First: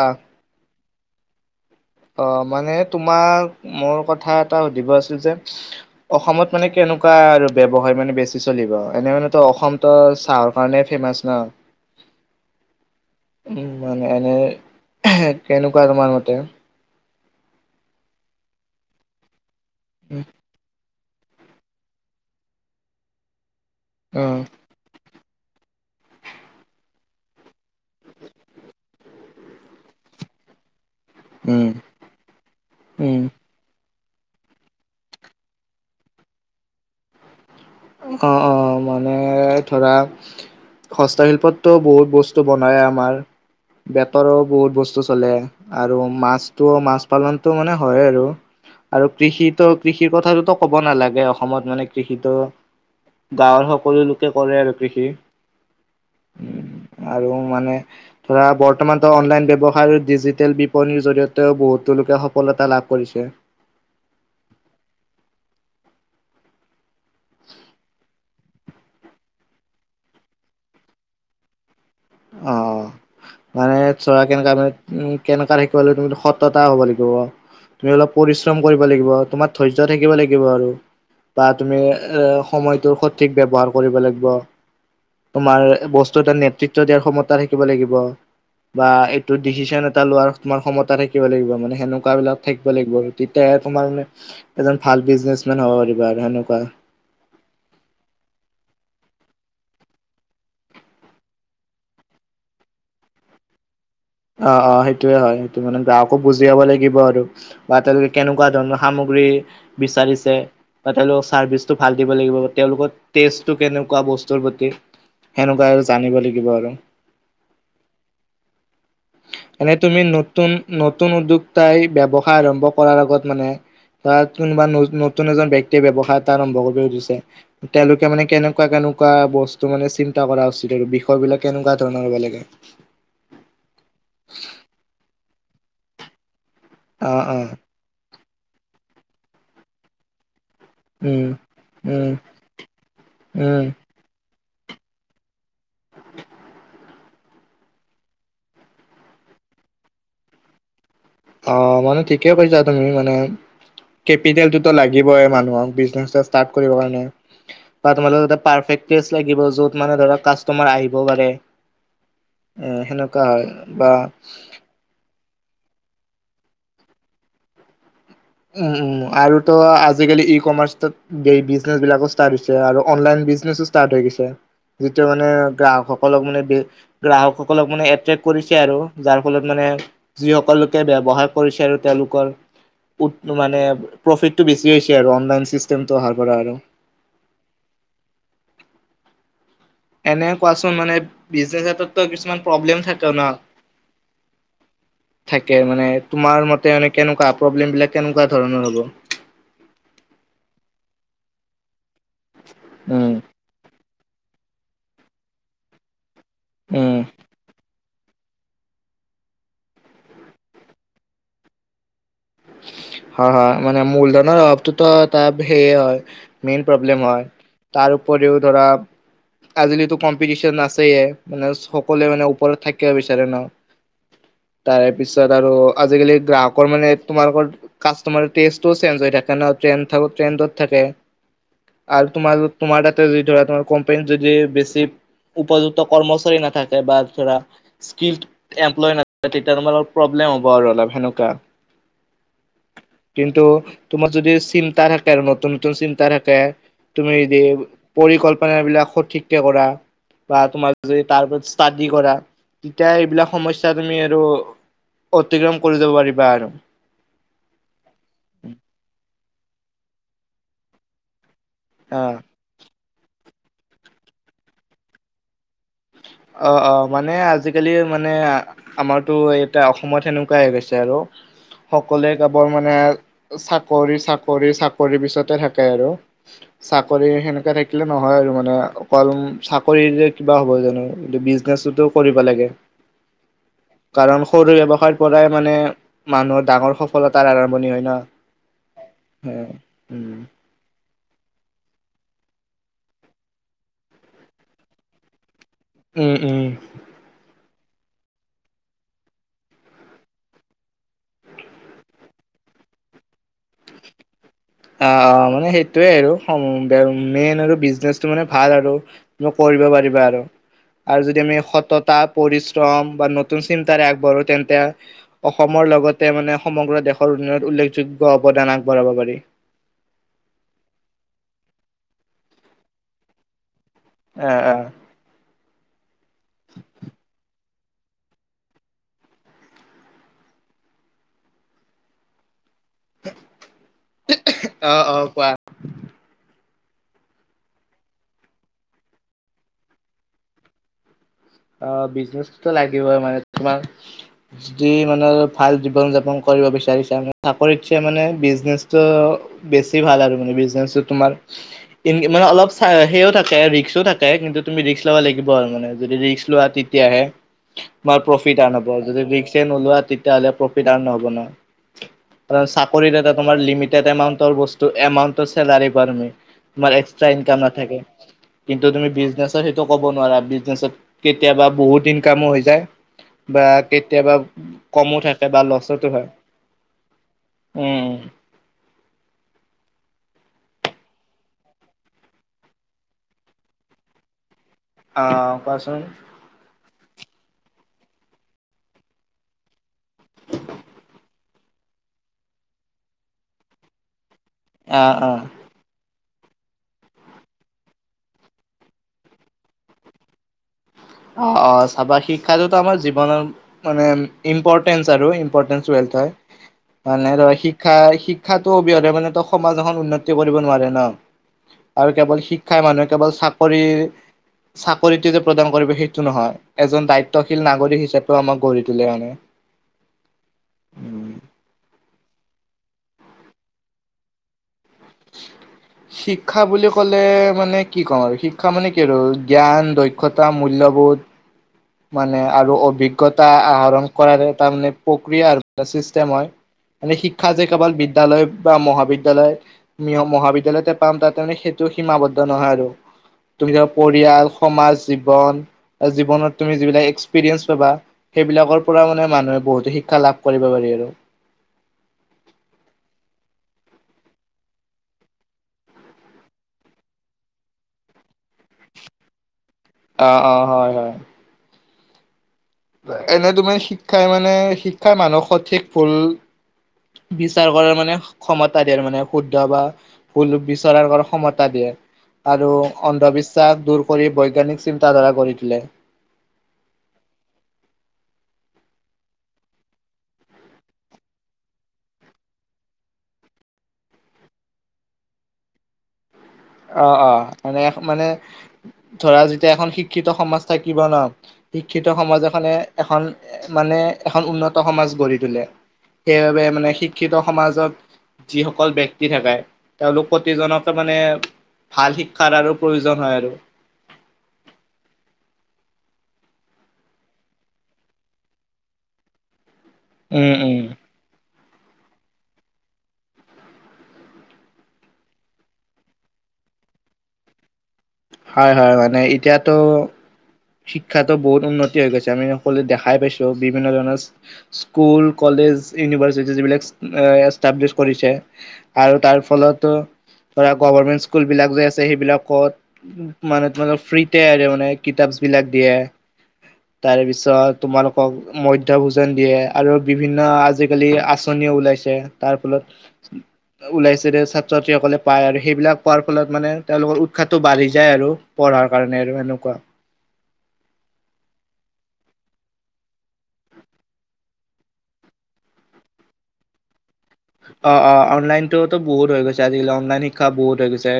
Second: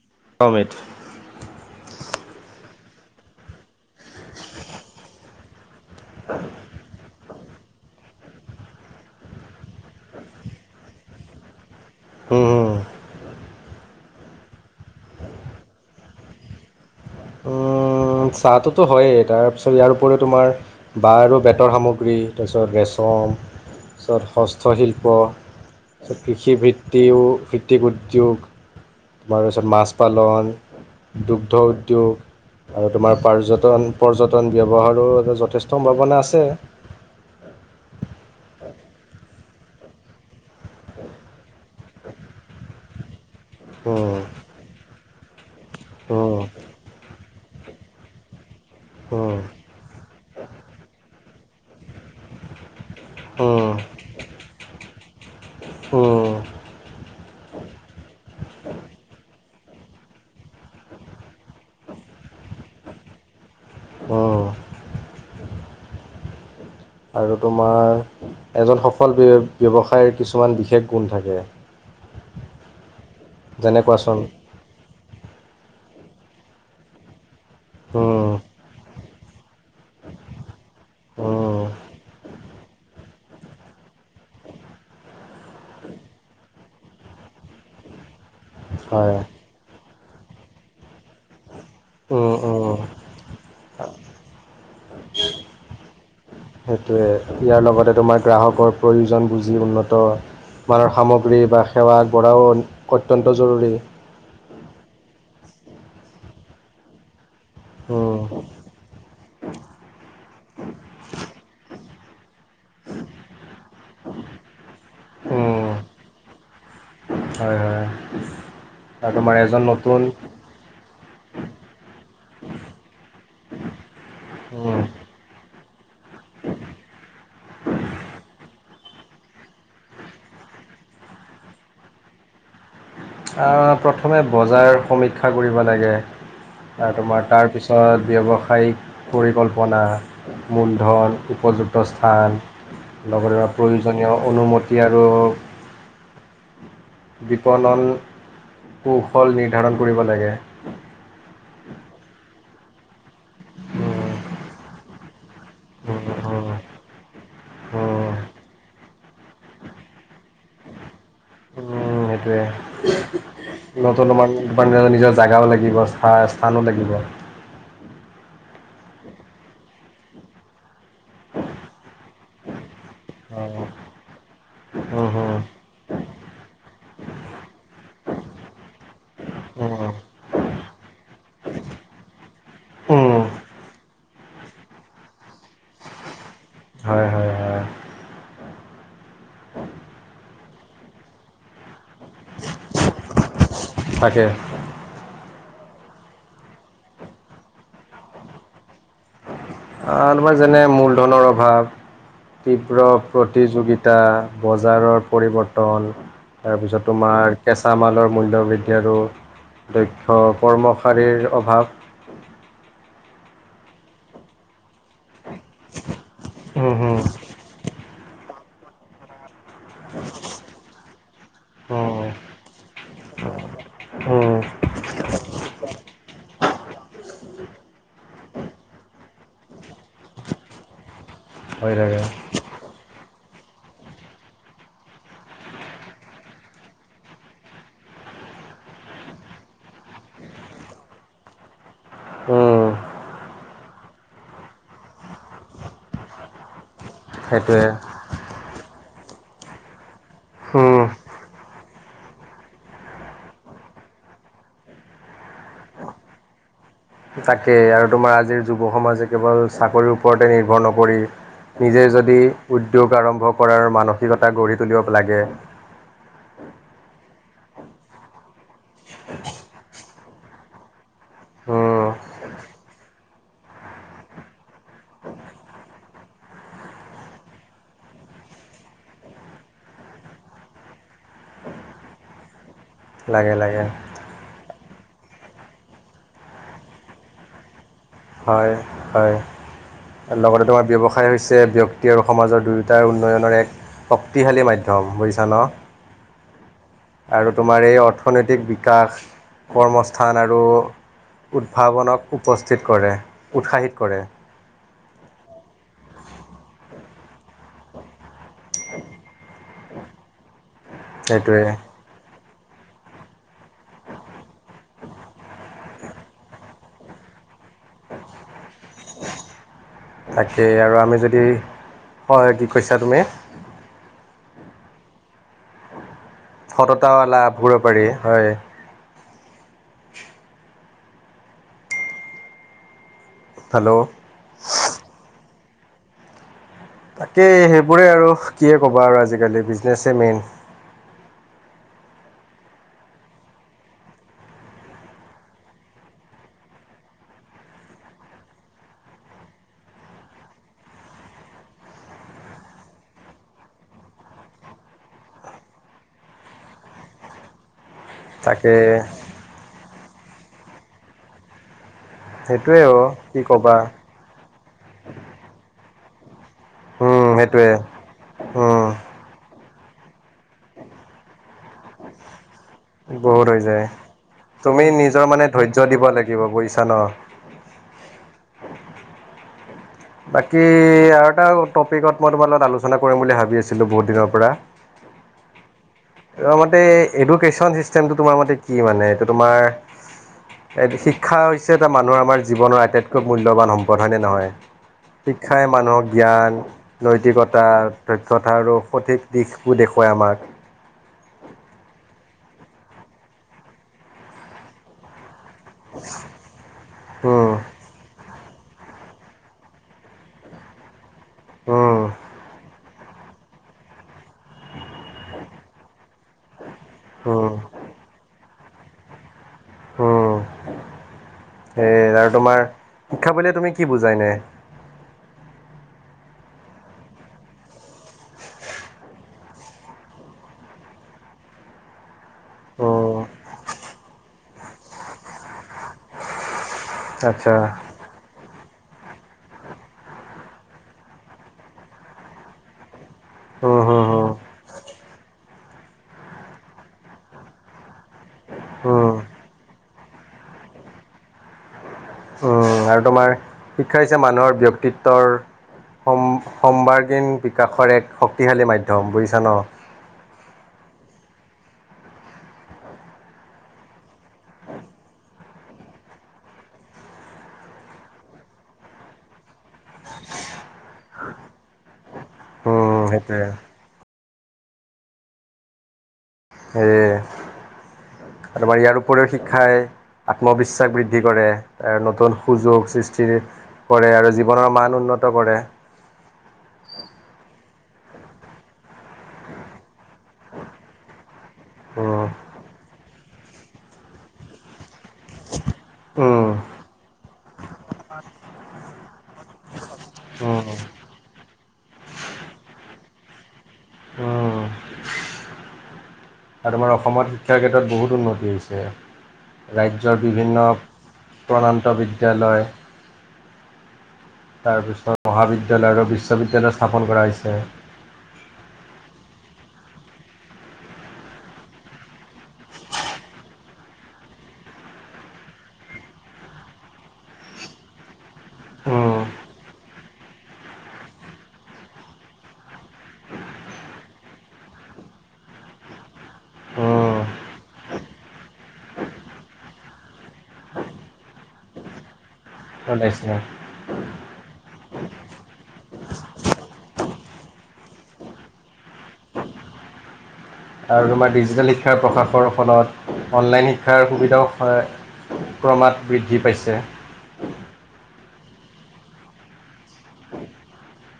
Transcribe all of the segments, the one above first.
আ [unintelligible] অ', মানে তোমাক মোৰ কথা এটা সুধিব আছিল যে। অসমত মানে কেনেক। আৰু ব্যৱসায় মানে বেছি চলিব এনে মানেতো অসমতো চাহৰ কাৰণে ফেমাচ ন'। উম। উম, মানে এনে কেনেকুৱা তোমাৰ মতে? উম, চাহতোতো হয়েই তাৰ পিছত ইয়াৰ উপৰিও তোমাৰ। বাহ আৰু বেতৰ সামগ্ৰী, তাৰপিছত ৰেচম, তাৰপিছত অ হস্তশিল্প। কৃষিভিত্তিও ভিত্তিক উদ্যোগ। তোমাৰ পাছত মাছ পালন, দুগ্ধ উম উদ্যোগ আৰু তোমাৰ উম পাৰ্যটন। পৰ্যটন ব্যৱহাৰো যথেষ্ট সম্ভাৱনা আছে। অ', অ', মানে ধৰা। হস্তশিল্পতটো বহুত বস্তু বনাই আমাৰ। উম, বেপাৰো বহুত বস্তু চলে আৰু উম, মাছটোও মাছ পালনটো মানে হয় আৰু। আৰু উম, কৃষিতো কৃষিৰ কথাটোতো ক'ব নালাগে অসমত মানে কৃষিটো। গাঁৱৰ উম, সকলো লোকে কৰে আৰু কৃষি। উম, আৰু মানে ধৰা বৰ্তমানো অনলাইন ব্য়ৱসায় ডিজিটেল বিপণীৰ জৰিয়তেও বহুত তেওঁলোকে সফলতা লাভ কৰিছে আহ তোমাৰ এজন সফল ব্য ব্যৱসায়ৰ কিছুমান বিশেষ গুণ থাকে অ মানে যেনে কোৱাচোন চৰা কেনেি উ কেনেকা থাকিব লাগ তুমি সতা হ'ব লাগিব তুমি অলপ উম, পৰিশ্ৰম কৰিব লাগিব তোমাৰ ধৰ্য থাকিব লাগিব আৰু বা উম, তুমি এ সময়টোৰ সঠিক ব্য্ৱহাৰ কৰিব লাগিব তোমাৰ বস্তু এটা নেতৃত্ব দিয়াৰ ক্ষমতা থাকিব লাগিব বা হয়। এইটো ডিচিচন এটা লোৱাৰ তোমাৰ ক্ষমতা থাকিব লাগিব মানে সেনেকুৱা উম, বিলাক থাকিব উম, লাগিব তেতিয়া তোমাৰ মানে এজন ভাল বিজনেচমেন হ'ব পাৰিবা আৰু সেনেকুৱা সেইটোৱে ইয়াৰ লগতে তোমাৰ গ্ৰাহকৰ প্ৰয়োজন বুজি উন্নত মানুহৰ সামগ্ৰী বা সেৱা আগবঢ়াও অত্যন্ত জৰুৰী অ অ সেইটোয়ে হয় সেইটো মানে গৱকো বুজিয়াব লাগিব আৰু বা তেওঁলোকে উম, কেনেকুৱা ধৰণৰ সামগ্ৰী বিচাৰিছে বা তেওঁলোকৰ চাৰ্ভিচটো ভাল দিব লাগিব তেওঁলোকৰ েষ্ট কেনেকুৱা বস্তুৰ প্ৰতি উম, সেনেকুৱা আৰু জানিব লাগিব আৰু আ এনে তুমি নতুন নতুন উদ্য তাই ব্য্ৱসায় আৰম্ভ কৰাৰ আগত মানে তাত কোনোবা উম, নতুন এজন ব্য্ক্তিয়ে্ৱসায় এটা আৰম্ভ কৰি উঠিছে তেওঁলোকে মানে কেনেকুৱা কাৰণ কেনেকুৱা বস্তু মানে চিন্তা কৰা উচিত আৰু বিষয়বলাক কেনেকুৱা ধৰণৰব লাগে অ প্ৰথমে বজাৰ সমীক্ষা কৰিব লাগে অ তোমাৰ অ তাৰপিছত ব্য সঠায়িক পৰিকল্পনা মূলধন উম উপযুক্ত উম স্থান লগতে উম প্ৰয়োজনীয় অনুমতি ৰাাকতি আৰু বিপণন কৌশল নিৰ্ধাৰণ কৰিব লাগে অ মানে ঠিকেই কৰিৈছা তুমি মানে কেপিেলতো লাগিবই মানুহ বিনে কৰিব কাৰণে বা তম সেইটোৱে যত মানে কামাৰ আহিব পাৰে এ সেনেকুৱা হয় ত বা ত নিজৰ জোগাও লাগিব স্থানো লাগিব উম উম আৰু তো আজিকালি ই কমাৰ্চত বিজনেচ বিলাকো ষ্টাৰ্ট হৈছে আৰু অনলাইন বিজনেছো ষ্টাৰ্ট হৈ গৈছে উম যিটো মানে হুম গ্ৰাহকসকলক মানে গ্ৰাহকসকলক মানে এট্ৰেক্ট কৰিছে আৰু যাৰ ফলত মানে উম উম যিসকল লোকে ব্য্ৱসায় কৰিছে আৰু তেওঁলোকৰ হয় মান প্ৰফিটটো বেছি হৈছে আৰু অনলাইন চিেমটো অাৰ কৰা আৰু হয় হয় হয় এনে কোৱাচোন মানে বিজনে হাতত কিছুমান প্ৰব্লেম থাকে ন তাকে থাকে মানে তোমাৰ মতে ম কেনেকুৱা প্ৰব্লেম বিলাক কেনেকুৱা ধৰণৰ হ'ব তাৰপাৰ যেনে মূলধনৰ অভাৱ তীব্ৰ উম প্ৰতিযোগিতা বজাৰৰ পৰিৱৰ্তন তাৰপিছত উম তোমাৰ কেঁচামালৰ মূল্য বৃদ্ধি আৰু দক্ষ কৰ্মশাৰীৰ অভাৱ হয় হয় মানে মূলধনৰ অভাৱটোোতো ত সেইয়ে হয় মেইন উম হুম প্ৰব্লেম হয় তাৰ উপৰিও ধৰা আজিলিতো কম্পিটিশন আছেয়ে মানে সকলোৱে উম মানে ওপৰত থাকিব বিচাৰে ন উম তাৰে পিছত আৰু আজিকালি গ্ৰাহকৰ মানে তোমালোক কাষ্টমাৰ চেঞ্জ হৈ থাকে ন থত থাকে হৈ থাকে আৰু তোমাৰ তোমাৰ তাতে যদি ধৰা তোমাৰ কোম্পানী যদি বেছি উপযুক্ত কৰ্মচাৰী নাথাকে বা ধৰা স্ক এমপ্লয় না তেতিয়া হ'ব আৰু অলপ সেনেকুৱা উ কিন্তু তোমাৰ যদি চিন্তা থাকে আৰু নতুন নতুন চিন্তা থাকে তুমি যদি সেইটোৱে পৰিকল্পন বিলাক সঠিককে কৰা বা তোমাৰ উম যদি তাৰৰত ষ্টাডি কৰা তেতিয়া এইবিলাক সমস্া তুমি আৰু অতিক্ৰম কৰি যাব পাৰিবা আৰু তাকেই আৰু তোমাৰ আজিৰ যুৱ সমাজে কেৱল চাকৰিৰ ওপৰতে নিৰ্ভৰ নকৰি নিজে অ যদি উদ্যোগ আৰম্ভ কৰাৰ মানসিকতা গঢ়ি তুলিব লাগে অ অ মানে আজিকালি মানে আমাৰতো এয়া অসমত সেনেকুৱাই হৈ গৈছে আৰু উম, সকলোৱে কবোৰ মানে চাকৰি চাকৰি চাকৰি পিছতে থাকে আৰু চাকৰি সেনেকা থাকিলে নহয় আৰু মানে অকল চাকৰিৰে কিবা হ'ব জানো। কি বিজনেচতো কৰিব লাগে, লাগে লাগে কাৰণ সৰু এ পৰাই মানে মানুহৰ ডাঙৰ সফলতাৰ আৰম্ভণি হয়। ন। হয় হয় লগতে, তোমাৰ ব্যৱসায় হৈছে ব্যক্ত আৰু সমাজৰ দুয়োটাৰ উন্নয়নৰ এক শক্তিশালী মাধ্যম বুজিছা ন'। উম, উম। আৰু তোমাৰ এই অৰ্থনৈতিক বিকাশ কৰ্মস্থান আৰু উদ্ভাৱনক উপস্থিত কৰে উৎসাহিত কৰে। অ', অ', মানে সেইটোয়ে আৰু মেইন আৰু বিজনেচটো মানে ভাল আৰু কৰিব আৰু যদি আমি সেইটোৱে সততা পৰিশ্ৰম বা নতুন চিন্তাৰে আগবাঢ়ো তেন্তে অসমৰ লগতে মানে সমগ্ৰ দেশৰ উন্নয়নত উল্লেখযোগ্য। অৱদান আগবঢ়াব পাৰি। তাকেই আৰু আমি যদি, হয় কি কৈছা তুমি? আহ, আহ। সততা লাভ কৰিব পাৰি হয়। হেল্ল'। অ [inaudible] তাকেই সেইবোৰেই আৰু কিয়ে ক'বা আৰু আজিকালি বিজনেছেই মেইন। অ', বিজনেচো লাগিবই মানে তোমাৰ যদি মানে ভাল জীৱন যাপন কৰে বিছা চাকৰিত মানে বিনেটো বেছি ভাল আৰু মানে বিজনেচ তোমাৰ মানে অলপ চ সেও থাকে ৰিক্সো থাকে কিন্তু তুমি ৰিক্স লব লাগিব আৰু মানে যদি ৰি তেতিয়াহে তোমাৰ প্ৰফিট তাকে আৰ্ন হ'ব য তেতিয়াহ'লে প্ৰফিট আৰু নহ'ব নহয়। সেইটোৱে চাকৰি অ' এটা কি তোমাৰ ক'বা লিমিটেড এমাউন্টৰ বস্তু এমাউন্টৰ চেলাৰি কৰা তুমি তোমাৰ এক্সট্ৰা উম ইনকাম সেইটোৱে নাথাকে উম কিন্তু তুমি বিজনেচত সেইটো ক'ব নোৱাৰা বিজনেছত কেতিয়াবা বহুত ইনকামো হৈ যায়। বহুত হৈ বা যায় কেতিয়াবা তুমি কমো নিজৰ মানে থাকে বা ধৈৰ্য্য দিব লচতো হয়। লাগিব বুজিছা ন উম। বাকী আৰু এটা টপিকত মই তোমাৰ লগত আলোচনা কৰিম বুলি ভাবি আছিলো বহুত দিনৰ পৰা। আহ কোৱাচোন। তোমাৰ মতে এডুকেশ্যন চিষ্টেমটো তোমাৰ মতে কি মানে? এইটো তোমাৰ শিক্ষা হৈছে এটা মানুহৰ আমাৰ জীৱনৰ আটাইতকৈ মূল্যবান সম্পদ হয়নে নহয়। অ শিক্ষাই মানুহক জ্ঞান, নৈতিকতা, দক্ষতা আৰু সঠিক দিশবো দেখুৱায় আমাক। অ', অ, চাবা শিক্ষাটোতো আমাৰ জীৱনৰ মানে ইম্পৰ্টেঞ্চ আৰু। [unintelligible] থ হয় উম শিক্ষা শি শিক্ষাটো অবিহনে মানে তই সমাজ এখন উন্নতি হ'ব দিব নোৱাৰে ন', উম আৰু কেৱল শিক্ষাই মানুহে কেৱল চাকৰি, চাকৰিটো যে প্ৰদান কৰিব টো নহয় এজন উম দায়িত্বশীল নাগৰিক হিচাপেও আমাক গঢ়ি তোলে মানে। হম সেই আৰু তোমাৰ শিক্ষা বুলিলে তুমি কি বুজাই ইনে? শিক্ষা বুলি ক'লে মানে কি ক'ম আৰু শিক্ষা মানে কি আৰু জ্ঞান, দক্ষতা, মূল্যবোধ। মানে আৰু উম অভিজ্ঞতা আহৰণ কৰাৰ তাৰ মানে প্ৰক্ৰিয়াৰ মানে চিষ্টেম হয় মানে শিক্ষা আচ্ছা যে কেৱল বিদ্যালয় বা মহাবিদ বিদ্যালয় নিয়ম মহাবিদ্যালয়তে পাম তাতে মানে সেইটো সীমাবদ্ধ নহয় আৰু তুমি উম হুম হুম পৰিয়াল, সমাজ, জীৱন, জীৱনত তুমি যিবিলাক এক্সপিৰিয়েঞ্চ পাবা, সেইবিলাকৰ পৰা উম মানে মানুহে বহুতো শিক্ষা লাভ কৰিব পাৰি আৰু। উম, আৰু তোমাৰ শিক্ষা হৈছে মানুহৰ ব্যক্তিত্বৰ সম, সম্বাৰ্গীণ বিকাশৰ এক শক্তিশালী মাধ্যম, বুজিছা ন? অ-অ, হয়-হয়। এনে তুমি শিক্ষাই মানে শিক্ষাৰ মানুহ সঠিক ভুল বিচাৰ কৰাৰ মানে ক্ষমতা দিয়া মানে শুদ্ধ বা ভুল বিচাৰৰ কৰাৰ ক্ষমতা দিয়ে। আৰু উম সেইটোৱে অন্ধবিশ্বাস দূৰ কৰি বৈজ্ঞানিক চিন্তাধাৰা গঢ়ি তোলে। হে আৰু তোমাৰ ইয়াৰ উপৰিও শিক্ষাই আত্মবিশ্বাস বৃদ্ধি কৰে, এ নতুন সুযোগ সৃষ্টিৰ কৰে আৰু জীৱনৰ মান উন্নত কৰে। অ', অ', মানে-মানে ধৰা যেতিয়া এখন শিক্ষিত সমাজ থাকিব ন শিক্ষিত উম সমাজ এখনে, এখন মানে এখন উন্নত সমাজ গঢ়ি তোলে। উম সেইবাবে মানে শিক্ষিত সমাজত যিসকল ব্যক্তি থাকে তেওঁলোক উম প্ৰতিজনকে মানে ভাল শিক্ষাৰ আৰু প্ৰয়োজন হয় আৰু উম আমাৰ অসমত শিক্ষাৰ ক্ষেত্ৰত বহুত উন্নতি হৈছে, ৰাজ্যৰ উম, বিভিন্ন উম, প্ৰনন্ত বিদ্যালয়। তাৰপিছত মহাবিদ্যালয় আৰু বিশ্ববিদ্যালয় স্থাপন কৰা হৈছে। হয়-হয় মানে এতিয়াতো শিক্ষাতো বহুত উন্নতি হৈ গৈছে আমি সকলো দেখাই পাইছো বিভিন্ন ধৰণৰ স্কুল, কলেজ জ, ইউনিভাৰ্চিটি যবিলাক এষ্টাব্লিছ কৰিছে আৰু উম তাৰ ফলত ধৰা গভাৰমেন্ট স্কুল বিলাক যে আছে, সেইবিলাকত মানে তোমোক ফ্ৰীতে মানে কিতাপ বিলাক দিয়ে তাৰ উম পিছত তোমালোকক মধ্য ভোজন দিয়ে আৰু বিভিন্ন আজিকালি আচনি ওলাইছে তাৰ ফলত [unintelligible] যেনে ছাত্ৰ-ছাত্ৰীসকলে পায় আৰু সেইবিলাক পোৱাৰ ফলত মানে তেওঁলোকৰ উৎসাহটো বাঢ়ি যায় আৰু পঢ়াৰ কাৰণে। যে এনেকুৱা আৰু তোমাৰ ডিজিটেল শিক্ষাৰ প্ৰকাশৰ ফলত অনলাইন শিক্ষাৰ সুবিধাও হয়। ক্ৰমাৎ বৃদ্ধি পাইছে। অ-অ, অনলাইনতটো বহুত হৈ গৈছে, আজিকালি অনলাইন শিক্ষা বহুত হৈ গৈছে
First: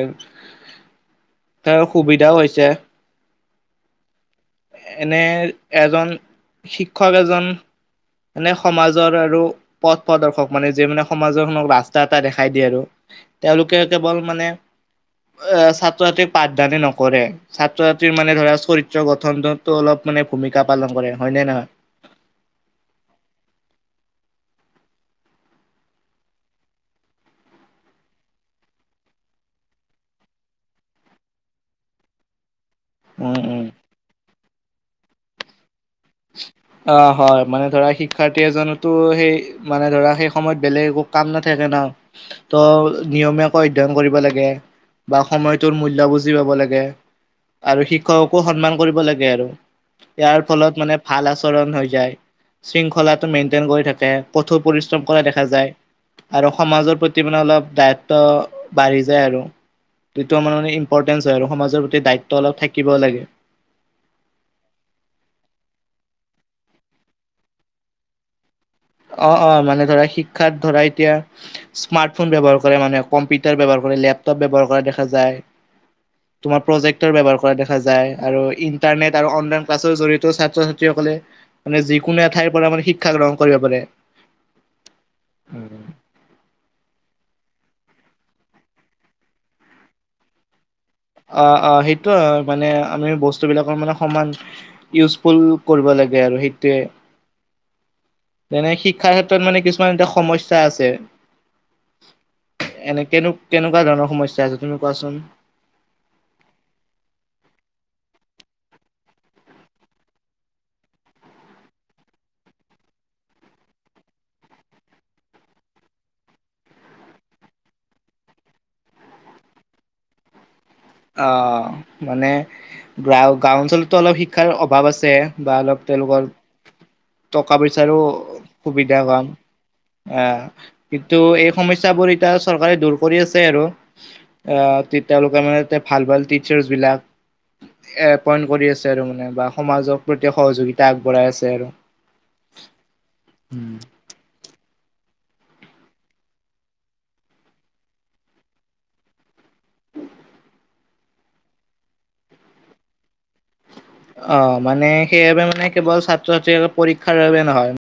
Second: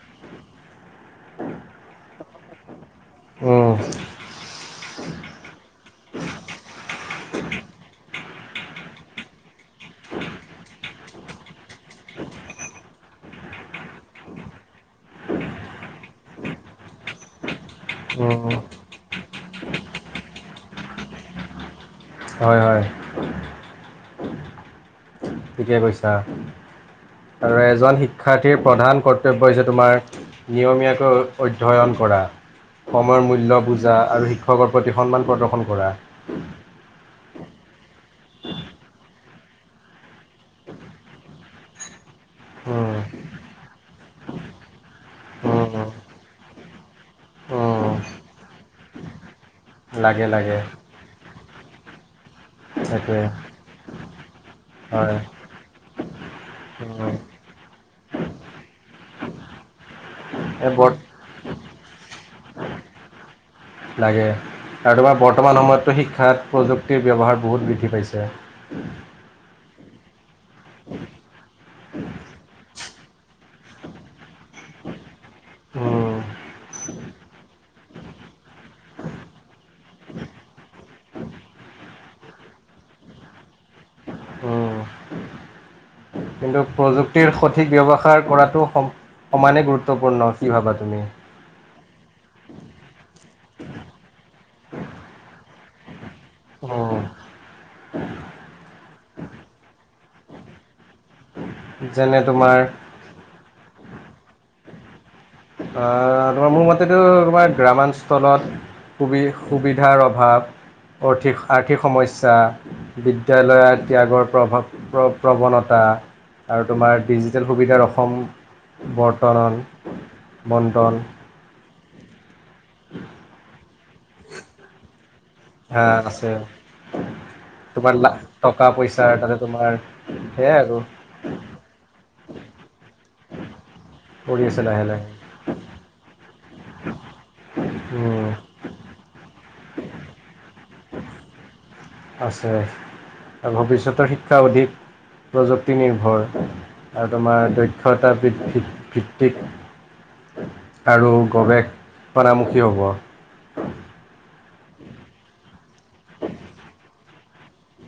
ত, সুবিধাও হৈছে। উম এনে-এজন শিক্ষক এজন মানে সমাজৰ আৰু পথ প্ৰদৰ্শক মানে যিয়ে মানে সমাজৰ ৰাস্তা এটা দেখাই দিয়ে আৰু। তেওঁলোকে কেৱল মানে। আহ, ছাত্ৰ-ছাত্ৰীক পাঠদানে নকৰে ছাত্ৰ- ছাত্ৰীৰ মানে ধৰা উম চৰিত্ৰ গঠনটো অলপ মানে ভূমিকা পালন কৰে হয় নে নহয়? হয়-হয়। থিকে পইছা। আৰু এজন শিক্ষাৰ্থীৰ প্ৰধান কৰ্তব্য হৈছে তোমাৰ নিয়মীয়াকৈ অধ্যয়ন, কৰা, সময়ৰ উম মূল্য উম বুজা আৰু শিক্ষকৰ প্ৰতি সন্মান প্ৰদৰ্শন কৰা। অ', হয়। মানে ধৰা শিক্ষাৰ্থী এজনৰ টো সেই মানে ধৰা সেই সময়ত বেলেগ একো কাম নাথাকে না। টো উম নিয়মীয়াকৈ অধ্যয়ন কৰিব লাগে বা সময়টোৰ মূল্য উম বুজি পাব লাগে। আৰু উম শিক্ষককো সন্মান কৰিব লাগে আৰু- লাগে ইয়াৰ লাগে ফলত মানে ভাল আচৰণ হৈ যায় সেইটোৱে শৃংখলাটো মেইনটেইন কৰি থাকে, কঠোৰ পৰিশ্ৰম হয় কৰা দেখা যায়। আৰু সমাজৰ উম প্ৰতি মানে অলপ দায়িত্ব বাঢ়ি যায় আৰু সেইটো আমাৰ এই মানে বৰ ইম্পৰ্টেঞ্চ হয় আৰু সমাজৰ প্ৰতি দায়িত্ব অলপ থাকিব লাগে। লাগে কাৰোবা বৰ্তমান সময়তো শিক্ষাত প্ৰযুক্তিৰ ব্যৱহাৰ বহুত বৃদ্ধি পাইছে। অ অ মানে ধৰা শিক্ষাত ধৰা এতিয়া স্মাৰ্টফোন ব্যৱহাৰ কৰে মানে কম্পিউটাৰ ব্যৱহাৰ ক - লেপটপ ব্যৱহাৰ কৰা দেখা যায়, উম তোমাৰ প্ৰজেক্টৰ ব্যৱহাৰ কৰা দেখা যায় আৰু ইন্টাৰনেট আৰু অনলাইন ক্লাছৰ জৰিয়তে ছাত্ৰ- ছাত্ৰী ক - কলে মানে যিকোনো এঠাইৰ পৰাও মানে শিক্ষা গ্ৰহণ কৰিব পাৰে। উম কিন্তু [inaudible] প্ৰযুক্তিৰ সঠিক ব্যৱহাৰ কৰাতটো সম সমানে গুৰুত্বপূৰ্ণ কি ভাবা - অ অ সেইট - ত মানে আমি বস্তুবিলাকৰ মানে সমান ইউজফুল কৰিব লাগে আৰু সেইটোৱে। [inaudible] তেনে শিক্ষাৰ ক্ষেত্ৰত মানে কিছুমান এটা সমস্যা আছে। যেনে তোমাৰ- নানা ধৰণৰ সমস্যা যদিও কোৱাচোন। [unintelligible] সুবি সুবিধাৰ অভাৱ, অতিক আৰ্থীক সমস্যা বিদ্যালয়ৰ ত্যাগৰ প্ৰভাৱ প্ৰ প্ৰৱণতা, আৰু তোমাৰ ডিজিটেল সুবিধাৰ অসম বৰ্তনন - অ মানে গ্ৰাও গাওঁ অঞ্চলতো অলপ শিক্ষাৰ অভাৱ আছে। হা আছে [unintelligible] টকা তোমাৰ পইচাৰো লা টকা সুবিধা পইচাৰ পাম তাতে তোমাৰ আহ সেয়াই আৰু কিন্তু এই সমস্যাবোৰে - এয়া চৰকাৰে দূৰ কৰি আছে আৰু কৰি আছে আহ লাহে তি লাহে তেওঁলোকে মানে- ৰয়াল টিচাৰ্ছ বিলাক উম এপইণ্ট কৰি আছোঁ। তেওঁ মানে বা সমাজৰ প্ৰতি সহযোগিতা আগবঢ়াই আছে আৰু আছে ভৱিষ্যতে শিক্ষা অধিক- প্ৰযুক্তি নিৰ্ভৰ আৰু তোমাৰ দক্ষতা বৃতি ভিত্তিত- আৰু গৱেষ চনামুখি হ'ব। অ মানে সেইবাবে মানে কেৱল ছাত্ৰ- ছাত্ৰী আৰু পৰীক্ষাৰ বাবে নহয়।